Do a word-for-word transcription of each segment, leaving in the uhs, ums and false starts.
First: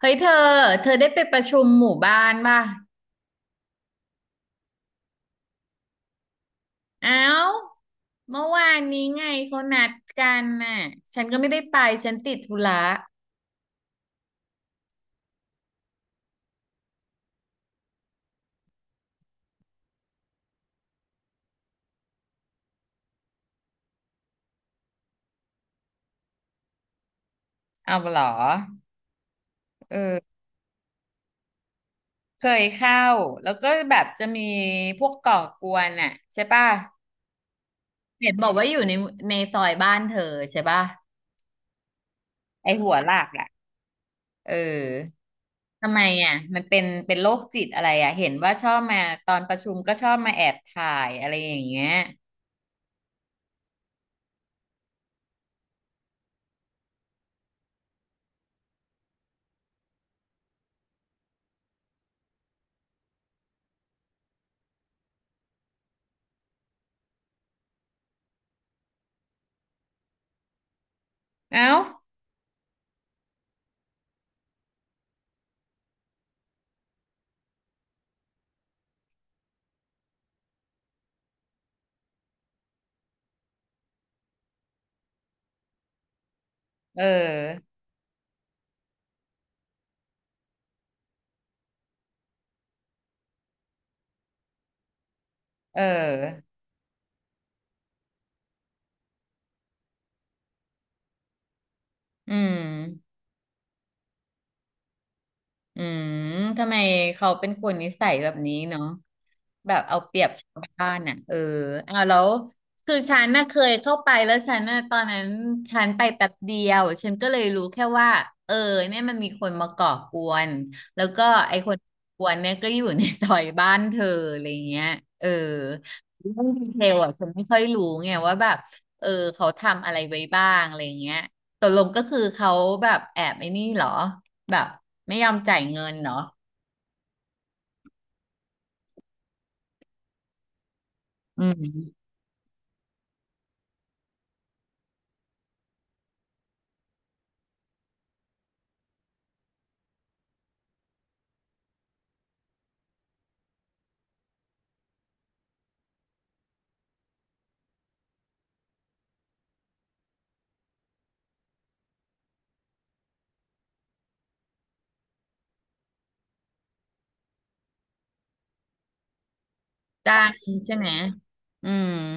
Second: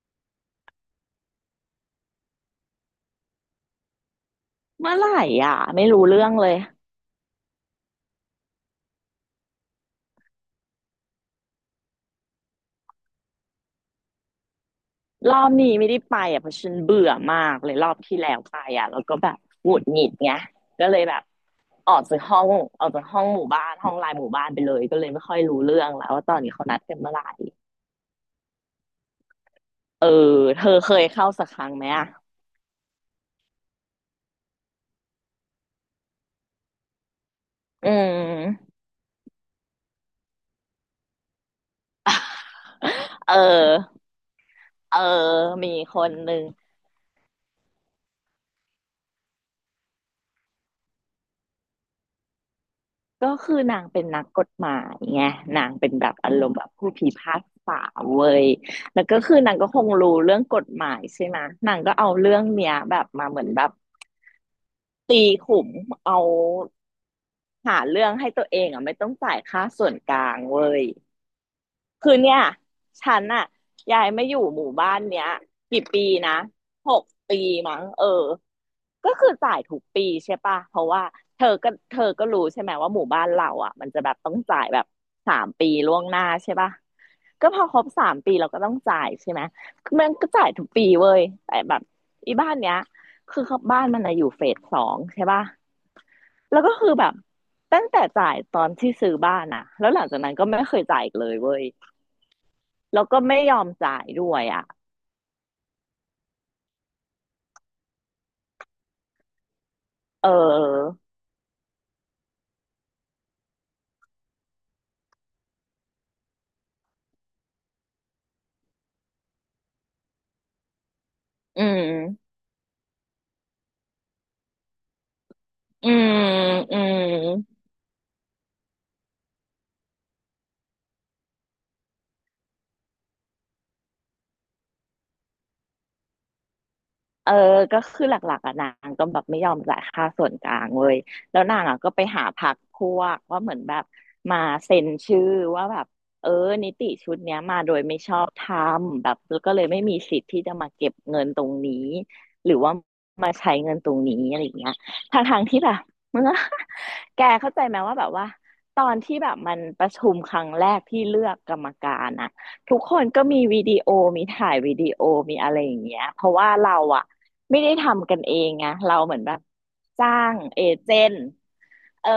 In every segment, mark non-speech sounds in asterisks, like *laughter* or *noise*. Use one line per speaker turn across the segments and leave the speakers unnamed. เฮ้ยเธอเธอได้ไปประชุมหมู่บ้านป่ะ
เมื่อไหร่อ่ะไม่รู้เรื่องเลย
เอ้าเมื่อวานนี้ไงเขานัดกันน่ะฉันก็ไม่ได้ไปฉันติดธุระ
รอบนี้ไม่ได้ไปอ่ะเพราะฉันเบื่อมากเลยรอบที่แล้วไปอ่ะแล้วก็แบบหงุดหงิดไงก็เลยแบบออกจากห้องออกจากห้องหมู่บ้านห้องไลน์หมู่บ้านไปเลยก็เลยไม่ค่อยรู้เรื่องแล้วว่าตอนนี้เขานัดกันเมื่อไหร่
เอาเหรอ
เออ
เออ
เธอเคยเข้าสักครั้งไหมอ่ะ
เคยเข้าแล้วก็แบบจะมีพวกก่อกวนน่ะใช่ป่ะ
อื
เห็นบอกว่าอ
ม
ยู่ในในซอยบ้านเธอใช่ป่ะไอหัวลาก
เอ
อ่ะ
อ
เออ
เออมี
ทำ
ค
ไม
นห
อ่ะ
นึ่ง
มันเป็นเป็นโรคจิตอะไรอ่ะเห็นว่าชอบมาตอนประชุมก็ชอบมาแอบถ่ายอะไรอย่างเงี้ย
ก็คือนางเป็นนักกฎหมายไงนางเป็นแบบอารมณ์แบบผู้พิพากษาเว้ยแล้วก็คือนางก็คงรู้เรื่องกฎหมายใช่ไหมนางก็เอาเรื่องเนี้ยแบบมาเหมือนแบบตีขุมเอาหาเรื่องให้ตัวเองอ่ะไม่ต้องจ่ายค่าส่วนกลางเว้ย
เอ้า
คือเนี่ยฉันอะยายไม่อยู่หมู่บ้านเนี้ยกี่ปีนะหกปีมั้งเออก็คือจ่ายทุกปีใช่ปะเพราะว่าเธอก็เธอก็รู้ใช่ไหมว่าหมู่บ้านเราอะมันจะแบบต้องจ่ายแบบสามปีล่วงหน้าใช่ปะ
เอ
ก็พอ
อ
ครบสามปีเราก็ต้องจ่ายใช่ไหมมันก็จ่ายทุกปีเว้ยแต่แบบอีบ้านเนี้ยคือเขาบ้านมันอะอยู่เฟสสองใช่ปะ
เออ
แล้วก็คือแบบตั้งแต่จ่ายตอนที่ซื้อบ้านอะแล้วหลังจากนั้นก็ไม่เคยจ่ายอีกเลยเว้ย
อืม
แล้วก็ไม่ยอมจ่ายด้วยอ่ะ
อืมทำไมเขาเป็นคนนิสัยแบบนี้เนาะแบบเอาเปรี
เ
ยบชาวบ้า
ออ
นอ่ะเออเอาแล้วคือฉันน่ะเคยเข้าไปแล้วฉันน่ะตอนนั้นฉันไปแป๊บเดียวฉันก็เลยรู้แค่ว่าเออเนี่ยมันมีคนมาก่อกวนแล้วก็ไอ้
อื
คนกว
ม
นเนี่ยก็อยู่ในซอยบ้านเธออะไรเงี้ยเออ
อืม
เรื่องดี
อื
เทล
ม
อ่ะฉันไม่ค่อยรู้ไงว่าแบบเออเขาทำอะไรไว้บ้างอะไรเงี้ยตกลงก็คือเขาแบบแอบไอ้นี่เหรอ แบบไม่ยอมจ่ายเงินเนาะ
เออก็คือหลักๆอ่ะนางก็แบบไม่ยอมจ่ายค่าส่วนกลางเว้ยแล้
อื
วนางอ่ะก็ไป
ม
หาพรรคพวกว่าเหมือนแบบมาเซ็นชื่อว่าแบบเออนิติชุดเนี้ยมาโดยไม่ชอบธรรมแบบแล้วก็เลยไม่มีสิทธิ์ที่จะมาเก็บเงินตรงนี้หรือว่ามาใช้เงินตรงนี้อะไรอย่างเงี้ยทางทางๆที่แบบมันก็ *laughs* แกเข้าใจไหมว่าแบบว่าตอนที่แบบมันประชุมครั้งแรกที่เลือกกรรมการอะ ทุกคนก็มีวิดีโอมีถ่ายวิดีโอมีอะไรอย่างเงี้ยเพราะว่าเราอะไม่ได้ทำกันเองไงเราเหมือนแบบจ้า
จ้าง
งเอ
ใช่ไหม
เจนต์
อืม
เออ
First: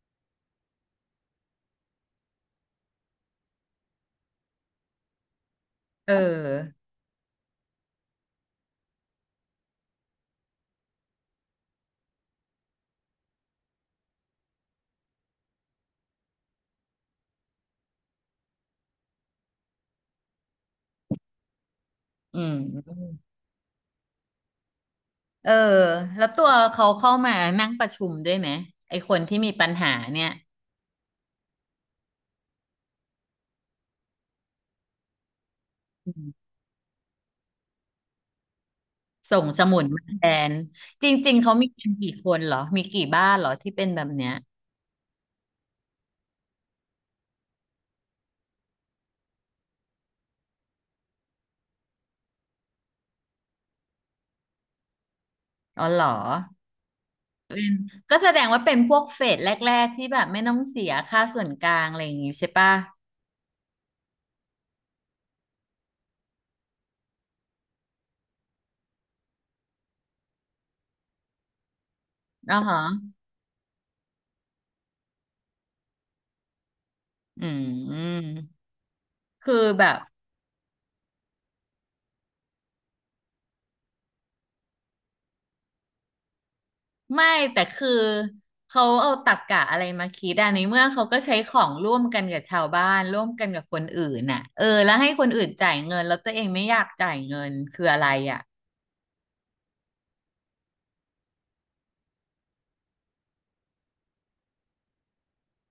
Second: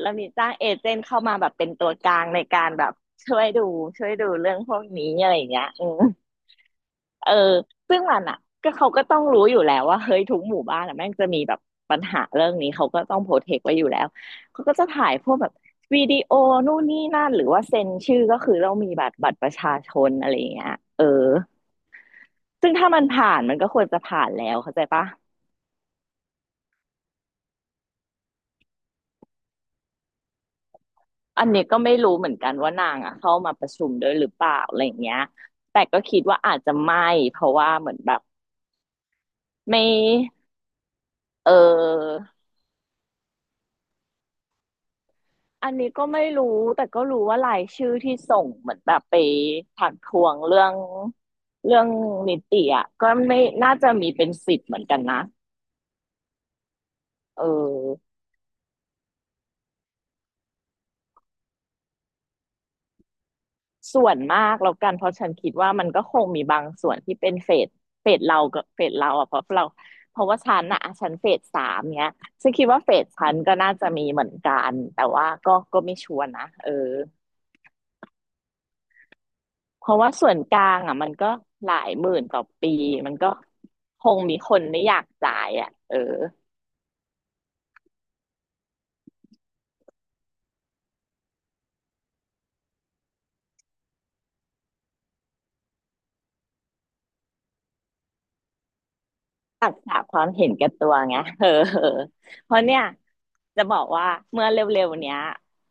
เรามีจ้างเอเจนต์เข้ามาแบบเป็นตัวกลางในการแบบช่วยดูช่วยดูเรื่องพวกนี้อะไรอย่างเงี้ยอืม
เออ
เออซึ่งมันอ่ะก็เขาก็ต้องรู้อยู่แล้วว่าเฮ้ยทุกหมู่บ้านอ่ะแม่งจะมีแบบปัญหาเรื่องนี้เขาก็ต้องโปรเทคไว้อยู่แล้วเขาก็จะถ่ายพวกแบบวิดีโอนู่นนี่นั่นหรือว่าเซ็นชื่อก็คือเรามีบัตรบัตรประชาชนอะไรอย่างเงี้ยเออ
อื
ซึ่งถ้ามัน
ม
ผ่านมันก็ควรจะผ่านแล้วเข้าใจปะ
เออแล้วตัวเขาเข้ามานั่งประชุมด้วยไหมไอคนที่มีปัญหาเนี่ย
อันนี้ก็ไม่รู้เหมือนกันว่านางอ่ะเข้ามาประชุมด้วยหรือเปล่าอะไรอย่างเงี้ยแต่ก็
อื
คิด
ม
ว่าอาจจะไม่เพราะว่าเหมือนแบบ
ส่งสมุ
ไม่
นมาแทนจริงๆ
เ
เขามีกันกี่
ออ
คนเหรอมีกี่บ้านเหรอที่เป็นแบบเนี้ย
อันนี้ก็ไม่รู้แต่ก็รู้ว่ารายชื่อที่ส่งเหมือนแบบไปถักทวงเรื่องเรื่องนิติอ่ะก็ไม่น่าจะมีเป็นสิบเหมือนกันนะ
อ๋อเหรอ
เออ
ก็แสดงว่าเป็นพวกเฟสแรกๆที่แบบไม่ต้องเสียค่าส่วนกลางอะไรอย่างงี้ใช่ปะ
ส่วนมากแล้วกันเพราะฉันคิดว่ามันก็คงมีบางส่วนที่เป็นเฟสเฟสเรากับเฟสเราอ่ะเพราะเราเพราะว่าฉันอ่ะฉันเฟสสามเนี้ยฉั
อ๋
น
อ
คิด
ฮะ
ว่าเฟสฉันก็น่าจะมีเหมือนกันแต่ว่าก็ก็ไม่ชัวร์นะเออ
อืมคือ
เพ
แบบ
ราะว่าส่วนกลางอ่ะมันก็หลายหมื่นต่อปีมันก็คงมีคนไม่อยากจ่ายอ่ะเออ
ไม่แต่คือเขาเอาตรรกะอะไรมาคิดอ่ะในเมื่อเขาก็ใช้ของร่วมกันกับชาวบ้านร่วมกันกับคนอื่นน่ะเออแล้วให้คนอื่นจ่ายเงินแล้วตัวเองไม่อยากจ่ายเงินคืออะไรอ่ะ
ตักษะความเห็นแก่ตัวไงเออเออเพราะเนี่ยจะบอกว่าเมื่อเร็วๆเนี้ย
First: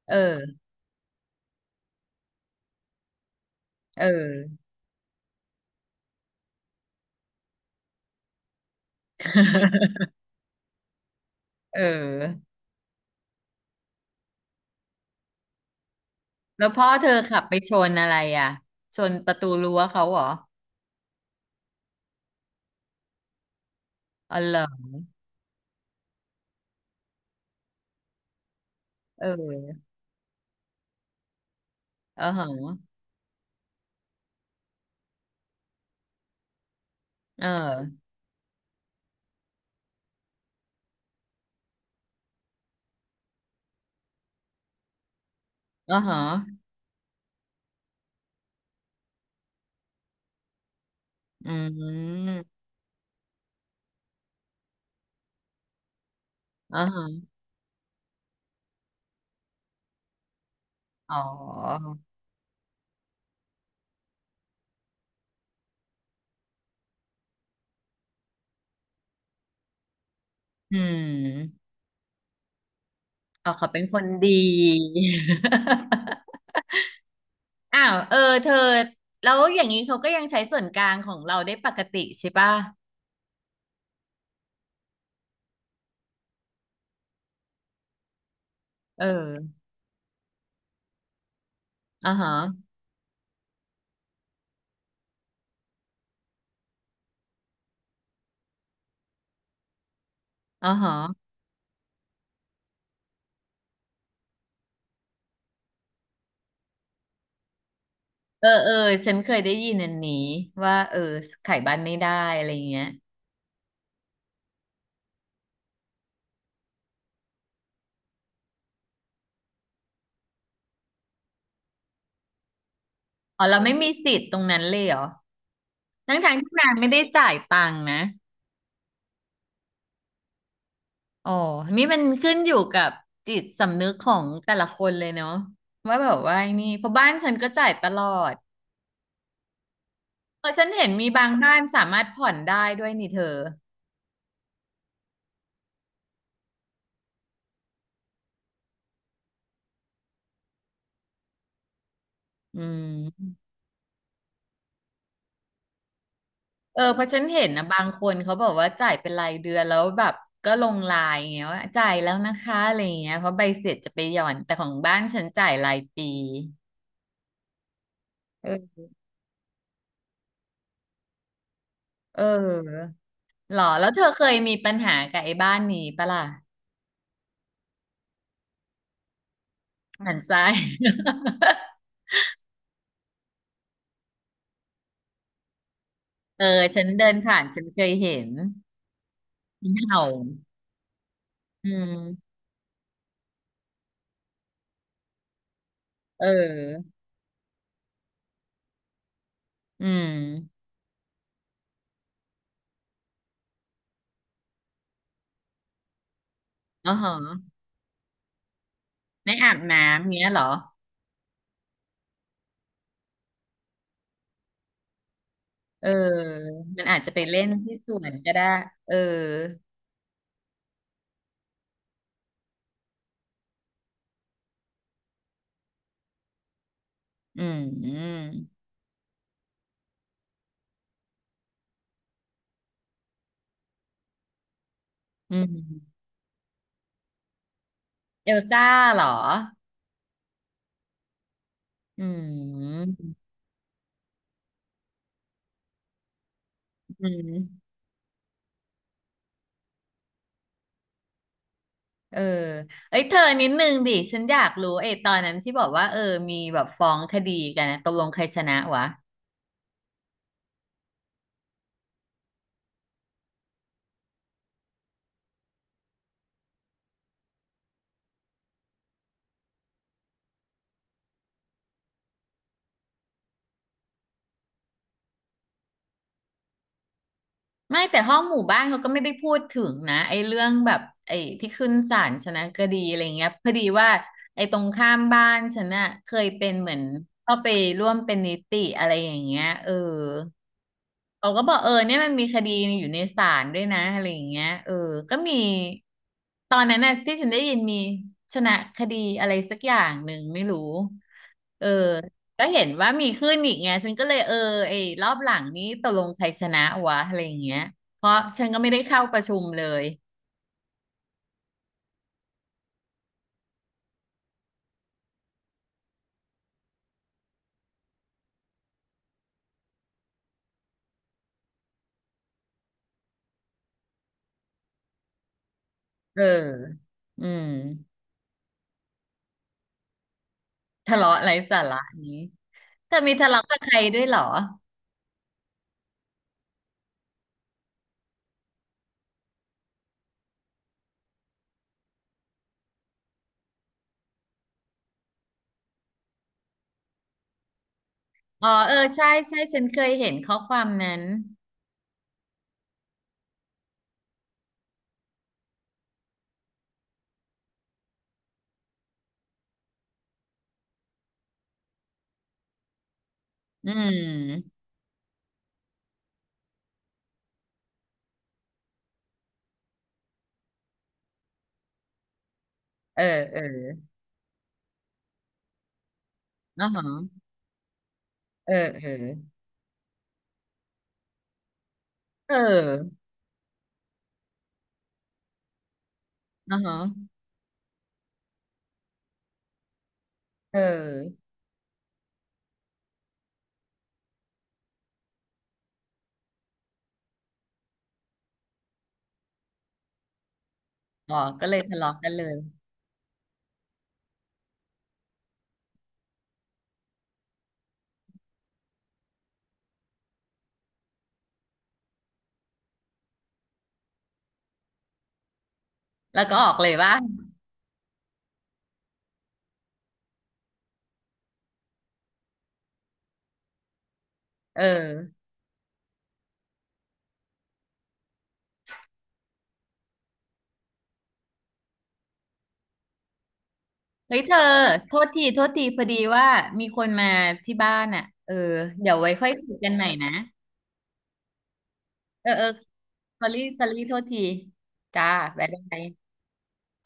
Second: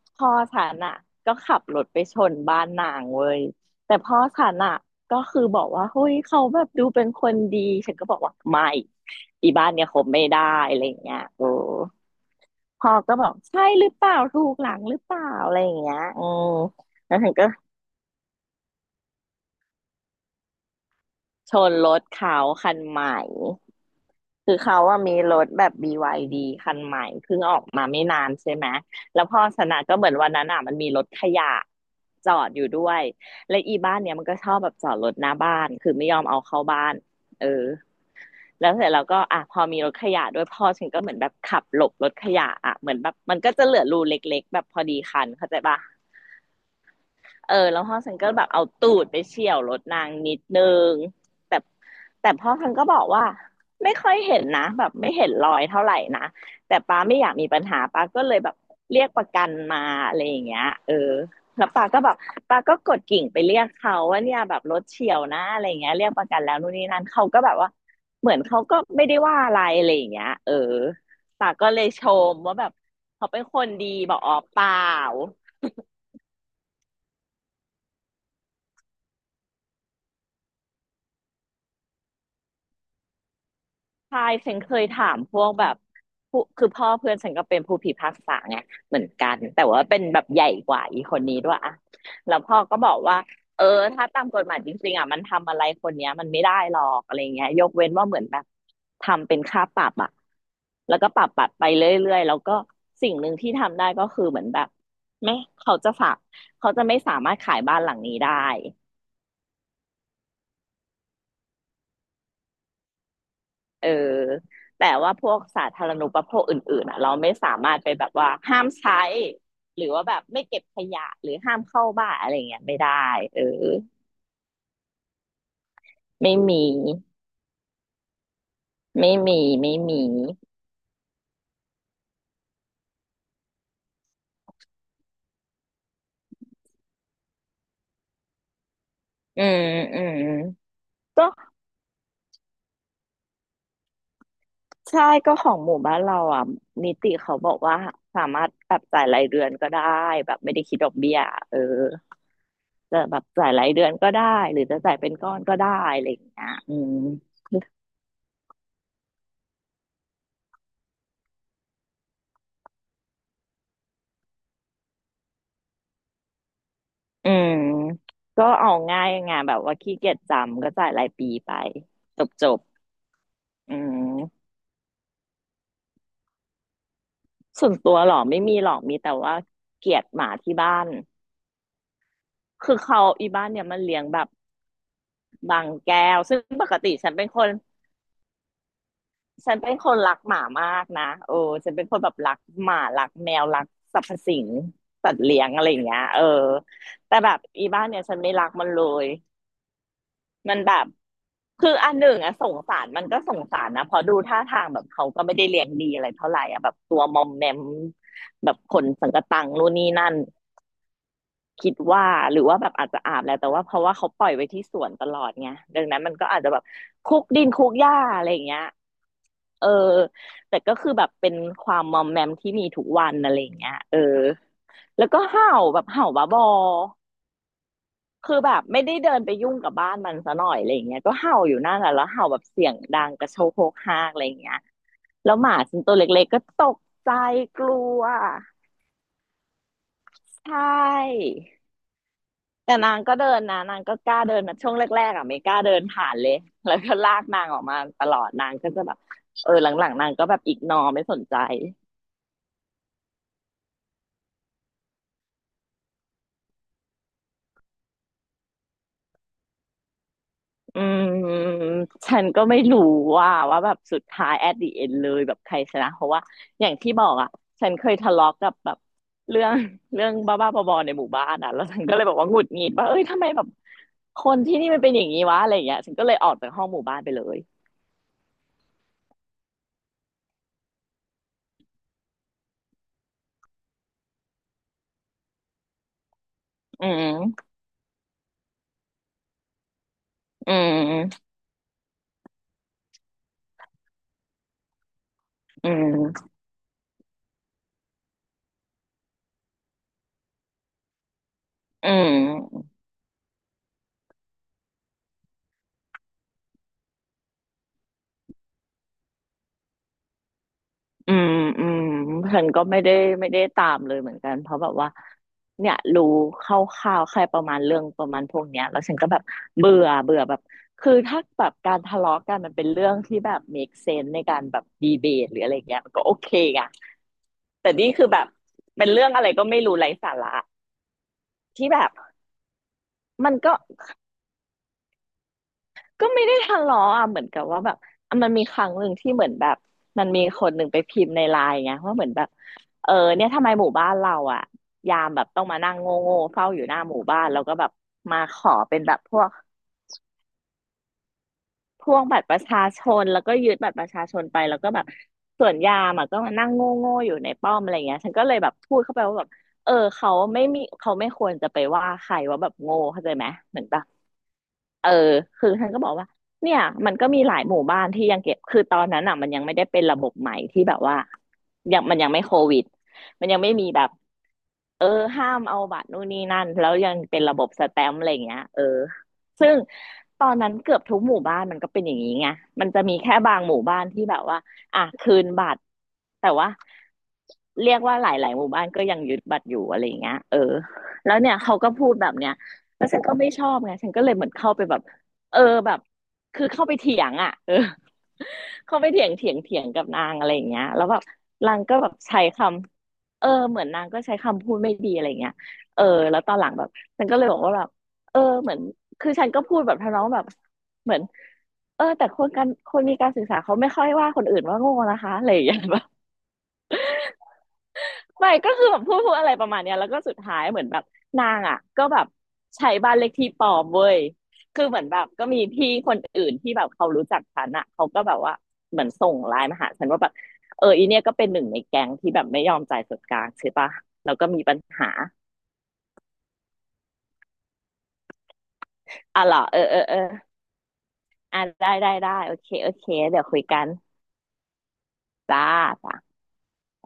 เอ
พ่อฉั
อ
นอ่ะก็ขับรถไปชนบ้านนางเว้ยแต่
เออ
พ่อฉันอ่ะก็คือบอกว่าเฮ้ยเขาแบบดูเป็นคนดีฉันก็บอกว่าไม่อีบ้านเนี่ยคบ
*laughs*
ไม่ได้อะไรอย่างเงี้ยโอ้
เออ
พ่อก็บอกใช่หรือเปล่าถูกหลังหรือเปล่าอะไรอย่างเงี้ยอืม
แล้วพ่อเธอ
แล้วฉัน
ขับ
ก็
ไปชนอะไรอ่ะชนประตูรั้วเขาเหรอ
ชนรถเขาคันใหม่
อ๋อเหร
คือเขา
อ
ว่ามีรถแบบ บี วาย ดี คันใหม่เพิ่งออกมาไม่นานใช่ไหม
เ
แล้วพ่อชนะ
ออ
ก็เหมือนวันนั้นอ่ะมันมีรถขยะ
เออ
จ
เห
อ
รอ
ดอยู่ด้วยและอีบ้านเนี้ยมันก็ชอบแบบจอดรถหน้าบ้านคือไม่ยอมเอาเข้าบ้าน
เอ
เออ
อ
แล้วเสร็จแล้วก็อ่ะพอมีรถขยะด้วยพ่อฉันก็เหมือนแบบขับหลบรถขยะอ่ะเหมือนแบบมันก็จะเหลือรูเล็กๆแบบพอดีคันเข้าใจปะ
เออเหรอ
เออแล้วพ่อฉันก็แบบเอาตูดไปเฉี่ยวรถนางนิดนึง
อื
แต่แต่
ม
พ่อฉันก็บอกว่าไม่ค่อยเห็นนะแบบไม่เห็นรอยเท่าไหร่นะ
เอ
แต่
อเหร
ป้าไม่อ
อ
ยากมีปัญหาป้าก็เลยแบบเรียกประกันมาอะไรอย่างเงี้ยเออ
อ๋อ
แล้วป้าก็แบบป้าก็กดกิ่งไปเรียกเขาว่าเนี่ยแบบรถเฉี่ยวนะอะไรอย่างเงี้ยเรียกประกันแล้วนู่นนี่นั่นเขาก็แบบว่าเหมือนเขาก็ไม่ได้ว่าอะไรอะไรอย่างเงี้ยเออ
อื
ป้า
ม
ก็เลยชมว่าแบบเขาเป็น
อ๋อ
ค
เขา
น
เป็น
ดี
คน
บอกอ๋อ
ดี
เปล่า
*laughs* อ้าวเออเธอแล้วอย่างนี้เขาก็ยังใช้ส่วนกลางของเราได้ปกติใช่ป่ะ
ใช่ฉันเคยถามพวกแบบผู้คือพ่อเพื่อนฉันก็เป็นผู้พิพากษาไงเหมื
เอ
อ
อ
นกันแต่ว่าเป็นแบบใหญ่กว่าอีคนนี้ด้วยอะ
อ่าฮะ
แล้วพ่อก็บอกว่าเออถ้าตามกฎหมายจริงๆอ่ะมันทำอะไรคนเนี้ยมันไม่ได้หรอกอะไรเงี้ยยกเว้นว่าเหมือนแบบทำเป็นค่าปรับอะ
อ่า
แล้วก็ปรั
ฮะ
บปรับไปเรื่อยๆแล้วก็สิ่งหนึ่งที่ทำได้ก็คือเหมือนแบบไม่เขาจะฝากเขาจะไม่สามารถขายบ้านหลังนี้ได้
เออเออฉันเคยได้ยินอันนี้ว่าเออขายบ้านไม่ได้อะไรเงี้ย
เออแต่ว่าพวกสาธารณูปโภคอื่นๆอ่ะเราไม่สามารถไปแบบว่าห้ามใช้หรือว่าแบบไม่เก็บขยะหรือห้ามเข้าบ้านอะไรเงี้ยไม่ได้เอ
อ๋
อ
อเราไม่มีสิทธิ์ตรงนั้นเลยเหรอทั้งทา
ไม่
งที่
มี
นางไม่ได้จ่ายตังค์นะ
ไม่มีไม่มี
อ๋อนี่มันขึ้นอยู่กับจิตสำนึกของแต่ละคนเลยเนาะว่าแบบว่าไอ้นี่เพราะบ้านฉันก็จ่ายตลอด
อืมอืม
เออฉันเห็นมีบา
ก็
งบ้านสามารถผ่อนได้ด้วยนี่เธอ
ใช่ก็ของหมู่บ้านเราอ่ะนิติเขาบอกว่าสามารถแบบจ่ายรายเดือนก็ได้แบบไม่ได้คิดดอกเบี้ยเออ
อื
จะแบบ
ม
จ่ายรายเดือนก็ได้หรือจะจ่ายเป็นก้อนก็ได้อะไรอย่างเงี้ยอื
เออเพ
ม
ราะฉันเห็นนะบางคนเขาบอกว่าจ่ายเป็นรายเดือนแล้วแบบก็ลงไลน์อย่างเงี้ยว่าจ่ายแล้วนะคะอะไรอย่างเงี้ยเพราะใบเสร็จจะไปหย่อนแต่ของบ้านฉันจ่ายรายปี
อืมก็เอา
เออ
ง่ายไงแบบว่าขี้เกียจจำก็จ่ายรายปีไป
เ
จบจบ
ออหรอ
อื
แล้วเธอเคย
ม
มีปัญหากับไอ้บ้านนี้ปะล่ะ
ส่วนตัวหรอไม่มีหรอกมีแต่ว่าเกลียด
หัน
หมา
ซ้าย
ที่บ้านคือเขาอีบ้านเนี่ยมันเลี้ยงแบบบางแก้วซึ่
*laughs*
ง
เออ
ปก
ฉัน
ติฉั
เดิ
น
น
เป็น
ผ่า
ค
น
น
ฉันเคยเห็น
ฉัน
มั
เป็
น
นคน
เห่า
รักหมามากนะโอ้
อื
ฉันเป็นคนแบบรั
ม
กหมารักแมวรักสรรพสิ่งสัตว์เลี้ยงอะไรอย่างเงี้ยเอ
เอ
อ
อ
แต่แบบอีบ้านเนี่ยฉันไม่รักมันเลย
อื
มัน
ม
แบบคืออันหนึ่งอะสงสารมันก็สงสารนะเพอดูท่าทางแบบเขาก็ไม่ได้เลี้ยงดีอะไรเท่าไหร่อะแบบ
อ๋อ
ตั
เ
วมอ
หร
ม
อ
แมมแบบขนสังกะ
ไม่
ตัง
อาบ
นู่นนี่นั่
น้ำ
น
เงี้ยเหรอ
คิดว่าหรือว่าแบบอาจจะอาบแล้วแต่ว่าเพราะว่าเขาปล่อยไว้ที่สวนตลอดไงดั
เอ
ง
อ
นั้นมันก็อาจจะแบบ
มันอาจจะ
คุ
ไป
ก
เล่
ดิ
น
นคุก
ที่
ห
ส
ญ้า
วน
อะไร
ก็
อย่า
ได้
งเงี้ย
เออ
เออแต่ก็คือแบบเป็นความมอมแมมที่มีทุกวันอะไรอย่างเงี้ยเออแล้วก็เห่าแบบเห่าบ้าบอ
อืม
คือแบบไม่ได้เดินไปยุ่งกับบ้านมันซะหน่อยอะไรอย่างเงี้ยก็เห่าอยู่นั่นแหละแล้วเห่าแบบเสียงดังกระโชกโฮกฮากอะไรอย่างเงี้ยแล้
อื
วหมาฉันตั
ม
วเล็กๆก็ตกใจกลัว
เอลซ่าเหรอ
ใช่
อื
แต่นา
ม
งก็เดินนะนางก็กล้าเดินนะช่วงแรกๆอ่ะไม่กล้าเดินผ่านเลยแล้วก็
อื
ลากนางออก
ม
มาตลอดนางก็จะแบบเออหลังๆนางก็แบบอีกนอไม่สนใจ
เออเอ้ยเธอนิดนึงดิ ฉันอยากรู้ไอ้ตอนนั้นที่บอกว่าเออ มีแบบฟ้องคดีกันนะตกลงใครชนะวะ
อืมฉันก็ไม่รู้ว่าว่าแบบสุดท้าย at the end เลยแบบใครชนะเพราะว่าอย่างที่บอกอ่ะฉันเคยทะเลาะกับแบบเรื่อง *laughs* เรื่องบ้าๆบอๆในหมู่บ้านอ่ะแล้วฉันก็เลยบอกว่าหงุดหงิดว่าเอ้ยทำไมแบบคนที่นี่มันเป็นอย่างนี้วะอะไรอย่างเงี้ยฉันก็เลยออกจากห้องหมู่บ้านไปเลย
ไม่แต่ห้องหมู่บ้านเขาก็ไม่ได้พูดถึงนะไอ้เรื่องแบบไอ้ที่ขึ้นศาลชนะคดีอะไรเงี้ยพอดีว่าไอ้ตรงข้ามบ้านฉันน่ะเคยเป็นเหมือน
อื
เข้า
ม
ไปร่วมเป็นนิติอะไรอย่างเงี้ยเออ
อืม
เขาก็บอกเออเนี่ยมันมีคดีอยู่ในศาลด้วยนะอะไรอย่างเงี้ยเออก็มี
อืม
ตอนนั้นน่ะที่ฉันได้ยินมีชนะคดีอะไรสักอย่างหนึ่งไม่รู้เออ
อื
ก็เห็
ม
นว่ามีขึ้นอีกไงฉันก็เลยเออไอ้รอบหลังนี้ตกลงใครชนะวะอะไรอย่างเงี้ยเพราะฉันก็ไม่ได้เข้าประชุมเลย
อืมอืมฉันก็ไม่ได้ไม่ได้ตามเลยเหมือนกันเพราะแบบว่าเนี่ยรู้คร่าวๆแค่ประมาณเรื่องประมาณพวกเนี้ยแล้วฉันก็แบบเบื่อเบื่อแบบคือถ้าแบบการทะเลาะกันมันเป็นเรื่องที่แบบ make sense ในการแบบดีเบตหรืออะไรเงี้ยมันก็โอ
เออ
เคอะ
อืม
แต่นี่คือแบบเป็นเรื่องอะไรก็ไม่รู้ไร้สาระ
ทะเลาะไร้สา
ที่
ระ
แบบ
นี้เธอมีทะ
มัน
เลาะ
ก็
กับใครด้วยเหรอ
ก็ไม่ได้ทะเลาะอ่ะเหมือนกับว่าแบบอ่ะมันมีครั้งหนึ่งที่เหมือนแบบมันมีคนหนึ่งไปพิมพ์ในไลน์ไงว่าเหมือนแบบเออเนี่ยทำไมหมู่บ้านเราอ่ะยามแบบต้องมานั่งโง่โง่เฝ้าอยู่หน้าหมู่บ้านแล้วก็แบบมาข
อ๋
อ
อเอ
เป็
อ
นแบบ
ใช่
พวก
ใช่ฉันเคยเห็นข้อความนั้น
พวกบัตรประชาชนแล้วก็ยึดบัตรประชาชนไปแล้วก็แบบส่วนยามอ่ะก็มานั่งโง่โง่อยู่ในป้อมอะไรเงี้ยฉันก็เลยแบบพูดเข้าไปว่าแบบเออเขาไม่มีเขาไม่ควรจะไปว่าใครว่าแบบโง่เข้าใจไหมเหมือน
อื
แบบ
ม
เออคือท่านก็บอกว่าเนี่ยมันก็มีหลายหมู่บ้านที่ยังเก็บคือตอนนั้นอ่ะมันยังไม่ได้เป็นระบบใหม่ที่แบบว่ายังมันยังไม่โควิด
เออ
มัน
เอ
ยัง
อ
ไม่มีแบบ เออห้ามเอาบัตรนู่นนี่นั่น
อ๋อ
แล้ว
ฮะ
ยังเป็นระบบสแตมป์อะไรอย่างเงี้ย
เออ
เออ
เออ
ซึ่งตอนนั้นเกือบทุกหมู่บ้านมันก็เป็นอย่างนี้ไง
เอ
มันจะมี
อ
แค่บางหมู่บ้านที่แบบว่าอ่ะคืนบัตรแต่ว่า
อ๋อฮะ
เรียกว่าหลายๆหมู่บ้านก็ยังยึดบัตรอยู่อะไรอย่างเงี้ยเออ
เอ
แล้ว
อ
เนี่ยเขาก็พูดแบบเนี้ยแล้วฉันก็ไม่ชอบไงฉันก็เลยเหมือนเข้าไปแบบเออแบบคือเข้าไปเถียงอ่ะเออเข้าไปเถียงเถียงเถียงกับนางอะไรอย่างเงี้ยแล้วแบบ
อ๋อก็เล
นา
ย
งก็
ทะ
แบ
เลาะ
บ
กัน
ใช้
เลย
คำ เออเหมือนนางก็ใช้คำพูดไม่ดีอะไรเงี้ยเออแล้วตอนหลังแบบฉันก็เลยบอกว่าแบบเออเหมือนคือฉันก็พูดแบบทำนองแบบเหมือนเออแต่คนการคนมีการศึกษาเขาไม่ค่อยว่าคนอื่นว่าโง่นะคะอะไรอย่างเงี้ย *laughs* แบบ
แล้วก็ออกเลยว่า
ไม่ก็คือแบบพูดพูดอะไรประมาณเนี้ยแล้วก็สุดท้ายเหมือนแบบนางอ่ะก็แบบใช้บ้านเลขที่ปลอมเว้ย
เออ
คือเหมือนแบบก็มีพี่คนอื่นที่แบบเขารู้จักฉันอ่ะเขาก็แบบว่าเหมือนส่งไลน์มาหาฉันว่าแบบเอออีเนี่ยก็เป็นหนึ่งในแก๊งที่แบบไม่ยอมจ่ายส่วนกลางใช่ปะแล้
เฮ้
ว
ย
ก็
เธอ
มีปัญหา
โทษทีโทษทีพอดีว่ามีคนมาที่บ้านอ่ะเออเดี๋ยวไว้
อ่ะ
ค่อย
เหรอ
คุย
เออ
กัน
เออ
ใหม่
เออ
นะ
อ่ะได้ได้ได้
เออ
โอ
เออ
เคโอเคเดี๋
ส
ย
อ
วคุ
รี่
ย
ส
กั
อ
น
รี่โทษทีจ้า
จ้า
บ๊ายบาย
จ้า